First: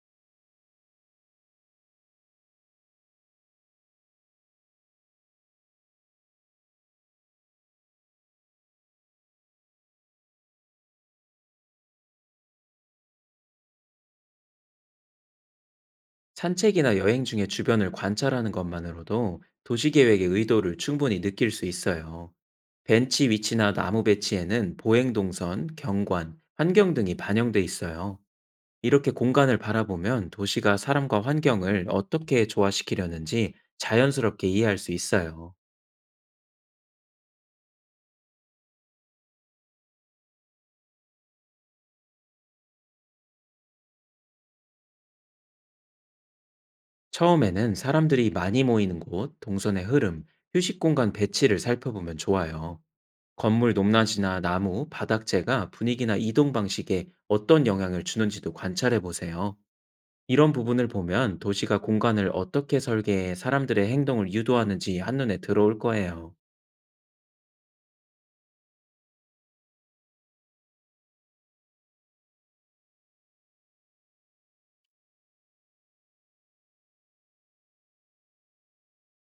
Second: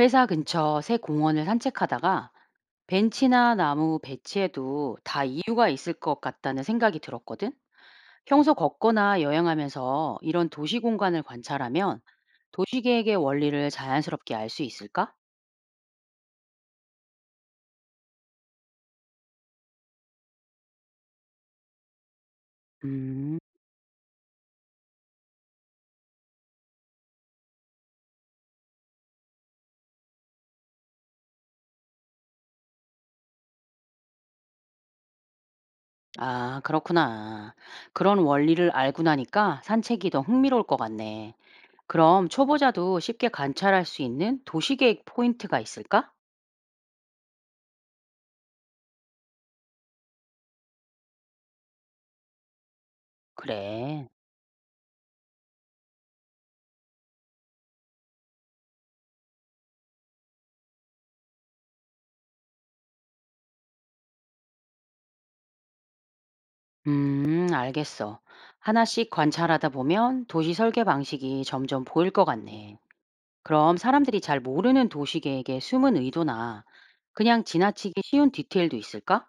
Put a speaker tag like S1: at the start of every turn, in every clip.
S1: 회사 근처 새 공원을 산책하다가 벤치나 나무 배치에도 다 이유가 있을 것 같다는 생각이 들었거든. 평소 걷거나 여행하면서 이런 도시 공간을 관찰하면 도시계획의 원리를 자연스럽게 알 수 있을까?
S2: 산책이나 여행 중에 주변을 관찰하는 것만으로도 도시 계획의 의도를 충분히 느낄 수 있어요. 벤치
S1: 음,
S2: 위치나 나무 배치에는 보행 동선, 경관, 환경 등이 반영돼 있어요. 이렇게 공간을 바라보면 도시가 사람과 환경을 어떻게 조화시키려는지 자연스럽게 이해할 수 있어요.
S1: 아, 그렇구나. 그런 원리를 알고 나니까 산책이 더 흥미로울 것 같네. 그럼 초보자도 쉽게 관찰할 수 있는 도시계획 포인트가 있을까?
S2: 처음에는 사람들이 많이 모이는 곳, 동선의 흐름, 휴식 공간 배치를 살펴보면 좋아요. 건물
S1: 그래.
S2: 높낮이나 나무, 바닥재가 분위기나 이동 방식에 어떤 영향을 주는지도 관찰해 보세요. 이런 부분을 보면 도시가 공간을 어떻게 설계해 사람들의 행동을 유도하는지 한눈에 들어올 거예요.
S1: 알겠어. 하나씩 관찰하다 보면 도시 설계 방식이 점점 보일 것 같네. 그럼 사람들이 잘 모르는 도시 계획의 숨은 의도나 그냥 지나치기 쉬운 디테일도 있을까?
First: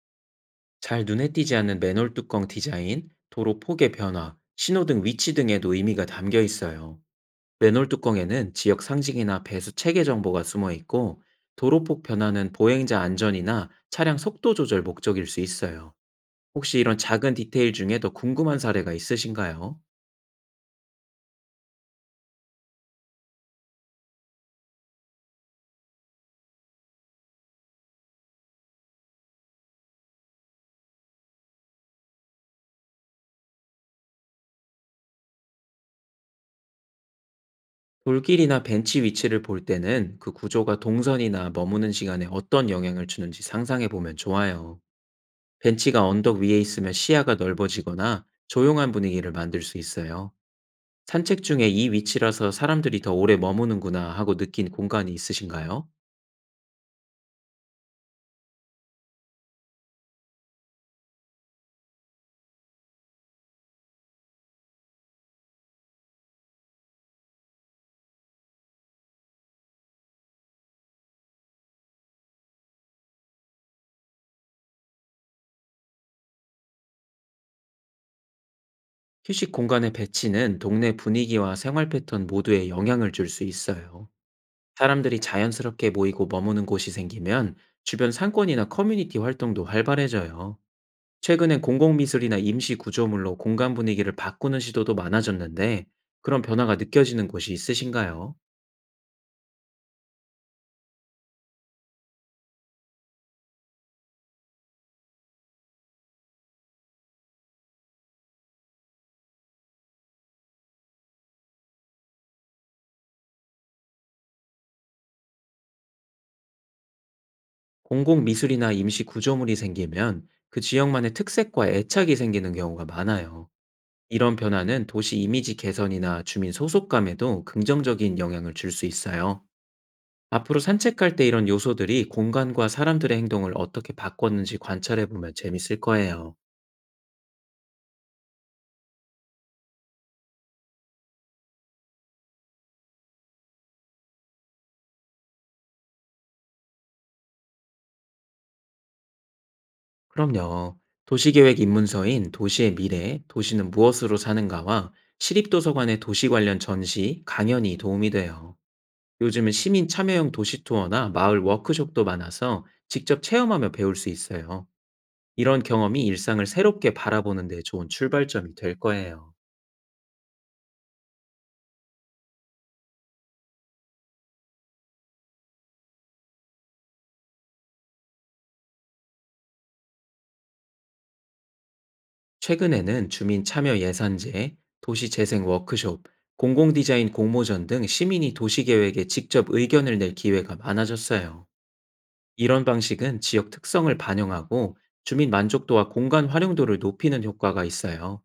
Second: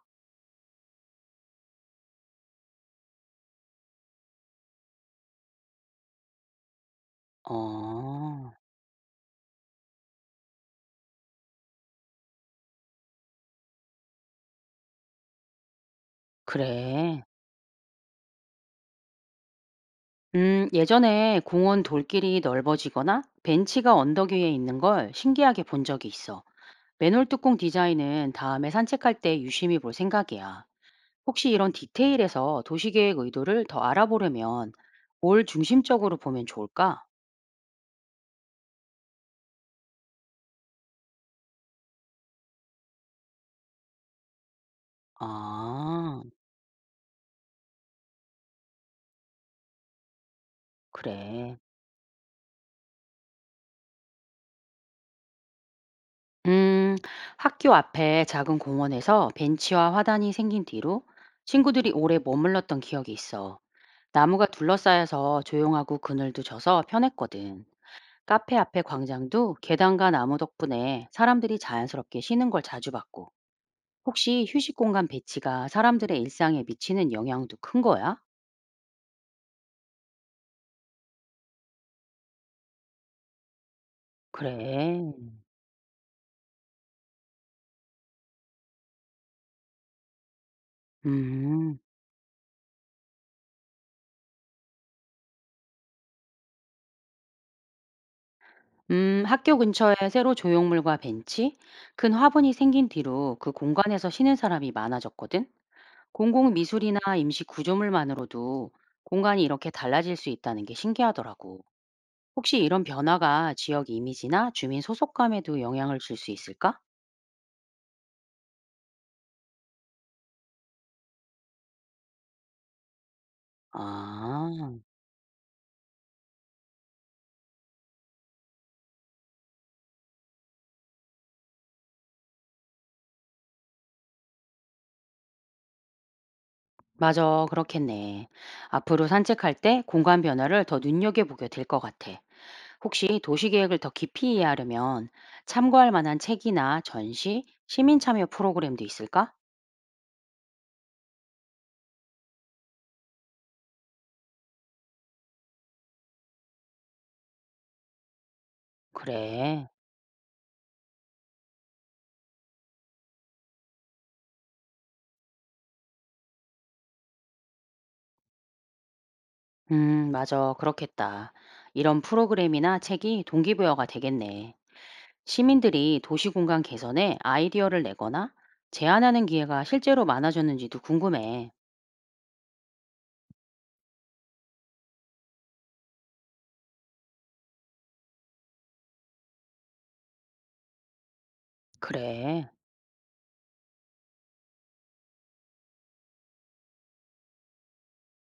S2: 잘 눈에 띄지 않는 맨홀 뚜껑 디자인, 도로 폭의 변화, 신호등 위치 등에도 의미가 담겨 있어요. 맨홀
S1: 어,
S2: 뚜껑에는 지역 상징이나 배수 체계 정보가 숨어 있고, 도로폭 변화는 보행자 안전이나 차량 속도 조절 목적일 수 있어요. 혹시 이런
S1: 그래.
S2: 작은 디테일 중에 더 궁금한 사례가 있으신가요?
S1: 예전에 공원 돌길이 넓어지거나 벤치가 언덕 위에 있는 걸 신기하게 본 적이 있어. 맨홀 뚜껑 디자인은 다음에 산책할 때 유심히 볼 생각이야. 혹시 이런 디테일에서 도시계획 의도를 더 알아보려면 뭘 중심적으로 보면 좋을까?
S2: 돌길이나 벤치 위치를 볼 때는 그 구조가 동선이나 머무는 시간에 어떤 영향을 주는지 상상해 보면 좋아요. 벤치가
S1: 아,
S2: 언덕 위에 있으면 시야가 넓어지거나 조용한 분위기를 만들 수 있어요. 산책
S1: 그래.
S2: 중에 이 위치라서 사람들이 더 오래 머무는구나 하고 느낀 공간이 있으신가요?
S1: 음, 학교 앞에 작은 공원에서 벤치와 화단이 생긴 뒤로 친구들이 오래 머물렀던 기억이 있어. 나무가 둘러싸여서 조용하고 그늘도 져서 편했거든. 카페 앞에 광장도 계단과 나무 덕분에 사람들이 자연스럽게 쉬는 걸 자주 봤고. 혹시 휴식 공간 배치가 사람들의 일상에 미치는 영향도 큰 거야?
S2: 휴식 공간의 배치는 동네 분위기와 생활 패턴 모두에 영향을 줄 수 있어요.
S1: 그래.
S2: 사람들이 자연스럽게 모이고 머무는 곳이 생기면 주변 상권이나 커뮤니티 활동도 활발해져요. 최근엔
S1: 음.
S2: 공공미술이나 임시 구조물로 공간 분위기를 바꾸는 시도도 많아졌는데 그런 변화가 느껴지는 곳이 있으신가요?
S1: 학교 근처에 새로 조형물과 벤치, 큰 화분이 생긴 뒤로 그 공간에서 쉬는 사람이 많아졌거든. 공공 미술이나 임시 구조물만으로도 공간이 이렇게 달라질 수 있다는 게 신기하더라고. 혹시 이런 변화가 지역 이미지나 주민 소속감에도 영향을 줄 수 있을까?
S2: 공공미술이나 임시 구조물이 생기면 그 지역만의 특색과 애착이 생기는 경우가 많아요. 이런
S1: 아,
S2: 변화는 도시 이미지 개선이나 주민 소속감에도 긍정적인 영향을 줄 수 있어요. 앞으로 산책할 때 이런 요소들이 공간과 사람들의 행동을 어떻게 바꿨는지 관찰해 보면 재밌을 거예요.
S1: 맞아. 그렇겠네. 앞으로 산책할 때 공간 변화를 더 눈여겨보게 될 것 같아. 혹시 도시계획을 더 깊이 이해하려면 참고할 만한 책이나 전시, 시민참여 프로그램도 있을까?
S2: 그럼요. 도시계획 입문서인 도시의 미래, 도시는 무엇으로 사는가와 시립도서관의 도시 관련 전시, 강연이 도움이 돼요. 요즘은
S1: 그래.
S2: 시민 참여형 도시 투어나 마을 워크숍도 많아서 직접 체험하며 배울 수 있어요. 이런 경험이 일상을 새롭게 바라보는 데 좋은 출발점이 될 거예요.
S1: 맞아. 그렇겠다. 이런 프로그램이나 책이 동기부여가 되겠네. 시민들이 도시공간 개선에 아이디어를 내거나 제안하는 기회가 실제로 많아졌는지도 궁금해.
S2: 최근에는 주민 참여 예산제, 도시 재생 워크숍, 공공 디자인 공모전 등 시민이 도시 계획에 직접 의견을 낼 기회가 많아졌어요.
S1: 그래.
S2: 이런 방식은 지역 특성을 반영하고 주민 만족도와 공간 활용도를 높이는 효과가 있어요.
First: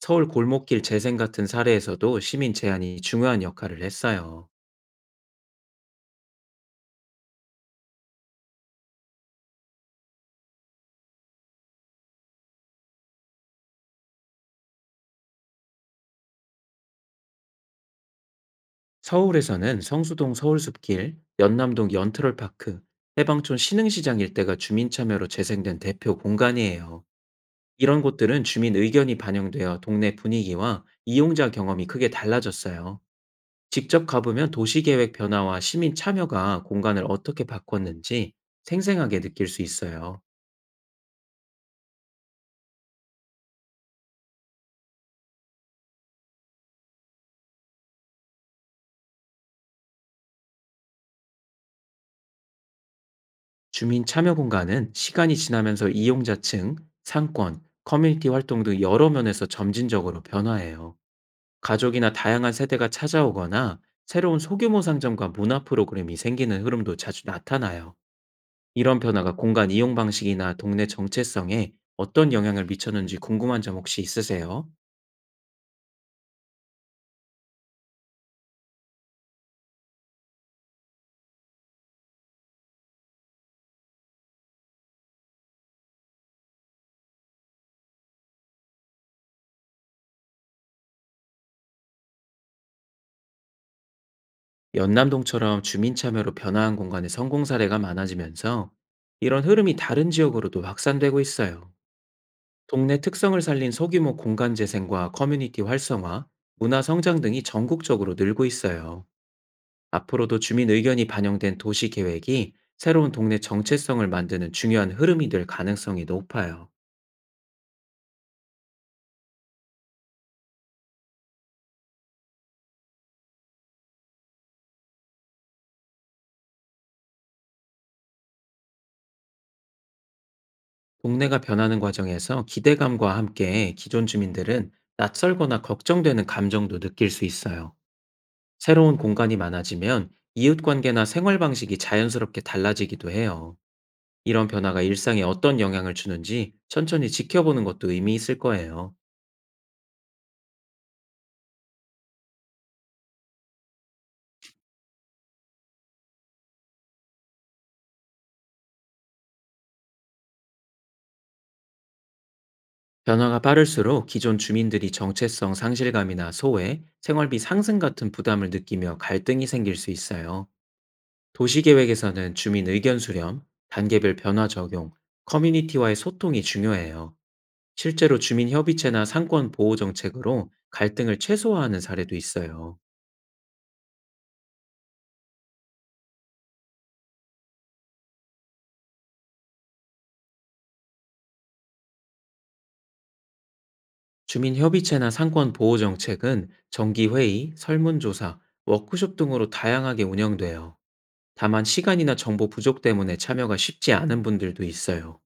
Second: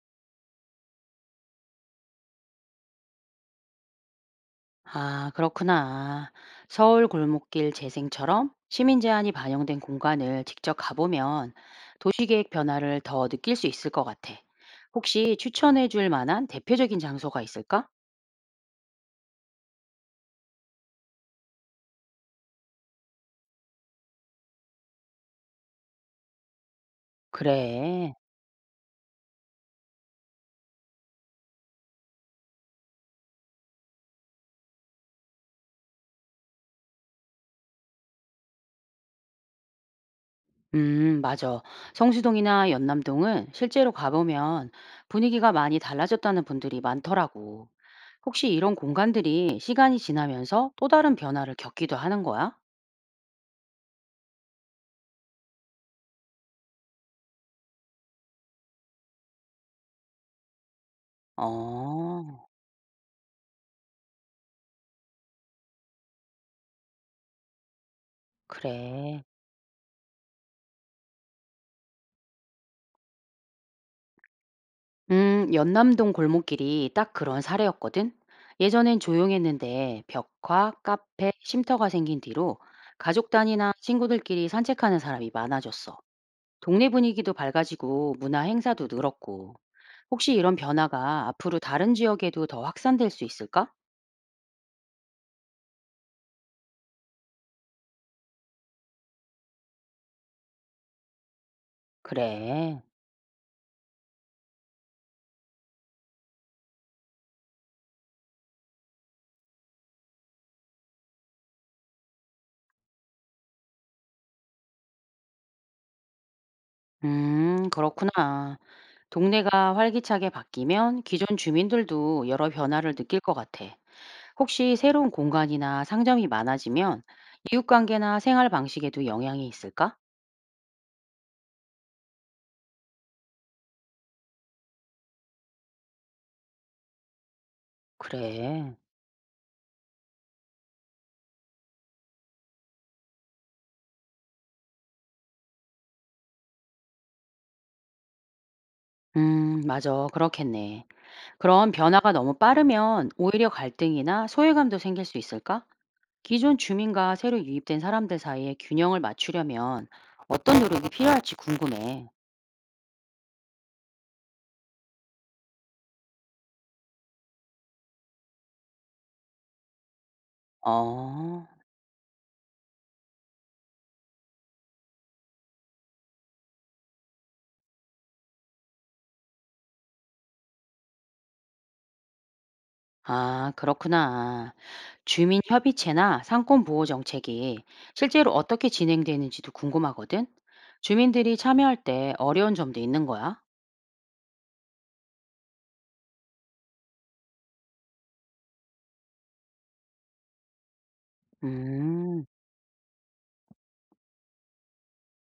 S2: 서울 골목길 재생 같은 사례에서도 시민 제안이 중요한 역할을 했어요.
S1: 아, 그렇구나. 서울 골목길 재생처럼 시민 제안이 반영된 공간을 직접 가보면 도시계획 변화를 더 느낄 수 있을 것 같아. 혹시 추천해 줄 만한 대표적인 장소가 있을까?
S2: 서울에서는 성수동 서울숲길, 연남동 연트럴파크, 해방촌 신흥시장 일대가 주민 참여로 재생된 대표 공간이에요. 이런
S1: 그래.
S2: 곳들은 주민 의견이 반영되어 동네 분위기와 이용자 경험이 크게 달라졌어요. 직접 가보면 도시계획 변화와 시민 참여가 공간을 어떻게 바꿨는지 생생하게 느낄 수 있어요.
S1: 맞아. 성수동이나 연남동은 실제로 가보면 분위기가 많이 달라졌다는 분들이 많더라고. 혹시 이런 공간들이 시간이 지나면서 또 다른 변화를 겪기도 하는 거야?
S2: 주민 참여 공간은 시간이 지나면서 이용자층, 상권, 커뮤니티 활동 등 여러 면에서 점진적으로 변화해요. 가족이나
S1: 어,
S2: 다양한 세대가 찾아오거나 새로운 소규모 상점과 문화 프로그램이 생기는 흐름도 자주 나타나요. 이런
S1: 그래.
S2: 변화가 공간 이용 방식이나 동네 정체성에 어떤 영향을 미쳤는지 궁금한 점 혹시 있으세요?
S1: 연남동 골목길이 딱 그런 사례였거든. 예전엔 조용했는데 벽화, 카페, 쉼터가 생긴 뒤로 가족 단위나 친구들끼리 산책하는 사람이 많아졌어. 동네 분위기도 밝아지고 문화 행사도 늘었고. 혹시 이런 변화가 앞으로 다른 지역에도 더 확산될 수 있을까?
S2: 연남동처럼 주민 참여로 변화한 공간의 성공 사례가 많아지면서 이런 흐름이 다른 지역으로도 확산되고 있어요.
S1: 그래.
S2: 동네 특성을 살린 소규모 공간 재생과 커뮤니티 활성화, 문화 성장 등이 전국적으로 늘고 있어요. 앞으로도 주민 의견이 반영된 도시 계획이 새로운 동네 정체성을 만드는 중요한 흐름이 될 가능성이 높아요.
S1: 그렇구나. 동네가 활기차게 바뀌면 기존 주민들도 여러 변화를 느낄 것 같아. 혹시 새로운 공간이나 상점이 많아지면 이웃관계나 생활 방식에도 영향이 있을까?
S2: 동네가 변하는 과정에서 기대감과 함께 기존 주민들은 낯설거나 걱정되는 감정도 느낄 수 있어요.
S1: 그래.
S2: 새로운 공간이 많아지면 이웃 관계나 생활 방식이 자연스럽게 달라지기도 해요. 이런 변화가 일상에 어떤 영향을 주는지 천천히 지켜보는 것도 의미 있을 거예요.
S1: 맞아. 그렇겠네. 그럼 변화가 너무 빠르면 오히려 갈등이나 소외감도 생길 수 있을까? 기존 주민과 새로 유입된 사람들 사이에 균형을 맞추려면 어떤 노력이 필요할지 궁금해.
S2: 변화가 빠를수록 기존 주민들이 정체성 상실감이나 소외, 생활비 상승 같은 부담을 느끼며 갈등이 생길 수 있어요.
S1: 어.
S2: 도시계획에서는 주민 의견 수렴, 단계별 변화 적용, 커뮤니티와의 소통이 중요해요. 실제로 주민협의체나 상권 보호 정책으로 갈등을 최소화하는 사례도 있어요.
S1: 아, 그렇구나. 주민 협의체나 상권 보호 정책이 실제로 어떻게 진행되는지도 궁금하거든. 주민들이 참여할 때 어려운 점도 있는 거야?
S2: 주민협의체나 상권 보호 정책은 정기회의, 설문조사, 워크숍 등으로 다양하게 운영돼요. 다만 시간이나
S1: 음,
S2: 정보 부족 때문에 참여가 쉽지 않은 분들도 있어요.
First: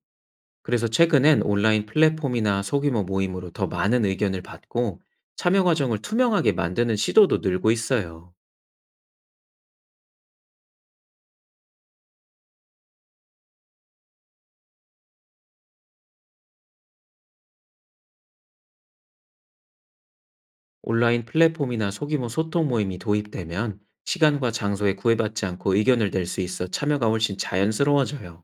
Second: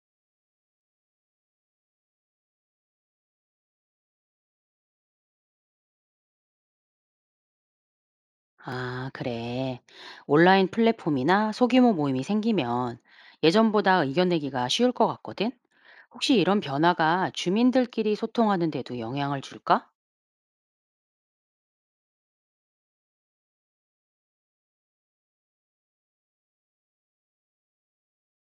S2: 그래서 최근엔 온라인 플랫폼이나 소규모 모임으로 더 많은 의견을 받고 참여 과정을 투명하게 만드는 시도도 늘고 있어요.
S1: 아, 그래. 온라인 플랫폼이나 소규모 모임이 생기면 예전보다 의견 내기가 쉬울 것 같거든. 혹시 이런 변화가 주민들끼리 소통하는 데도 영향을 줄까?
S2: 온라인 플랫폼이나 소규모 소통 모임이 도입되면 시간과 장소에 구애받지 않고 의견을 낼 수 있어 참여가 훨씬 자연스러워져요.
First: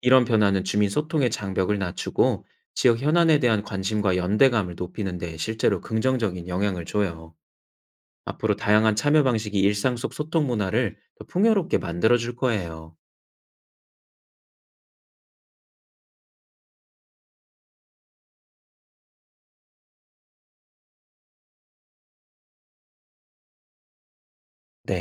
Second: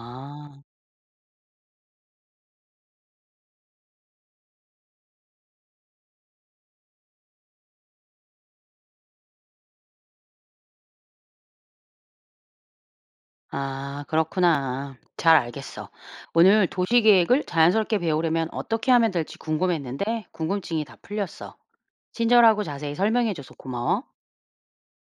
S2: 이런 변화는 주민 소통의 장벽을 낮추고 지역 현안에 대한 관심과 연대감을 높이는 데 실제로 긍정적인 영향을 줘요. 앞으로 다양한 참여 방식이 일상 속 소통 문화를 더 풍요롭게 만들어줄 거예요.
S1: 아, 그렇구나. 잘 알겠어. 오늘 도시계획을 자연스럽게 배우려면 어떻게 하면 될지 궁금했는데 궁금증이 다 풀렸어. 친절하고 자세히 설명해줘서 고마워.
S2: 네.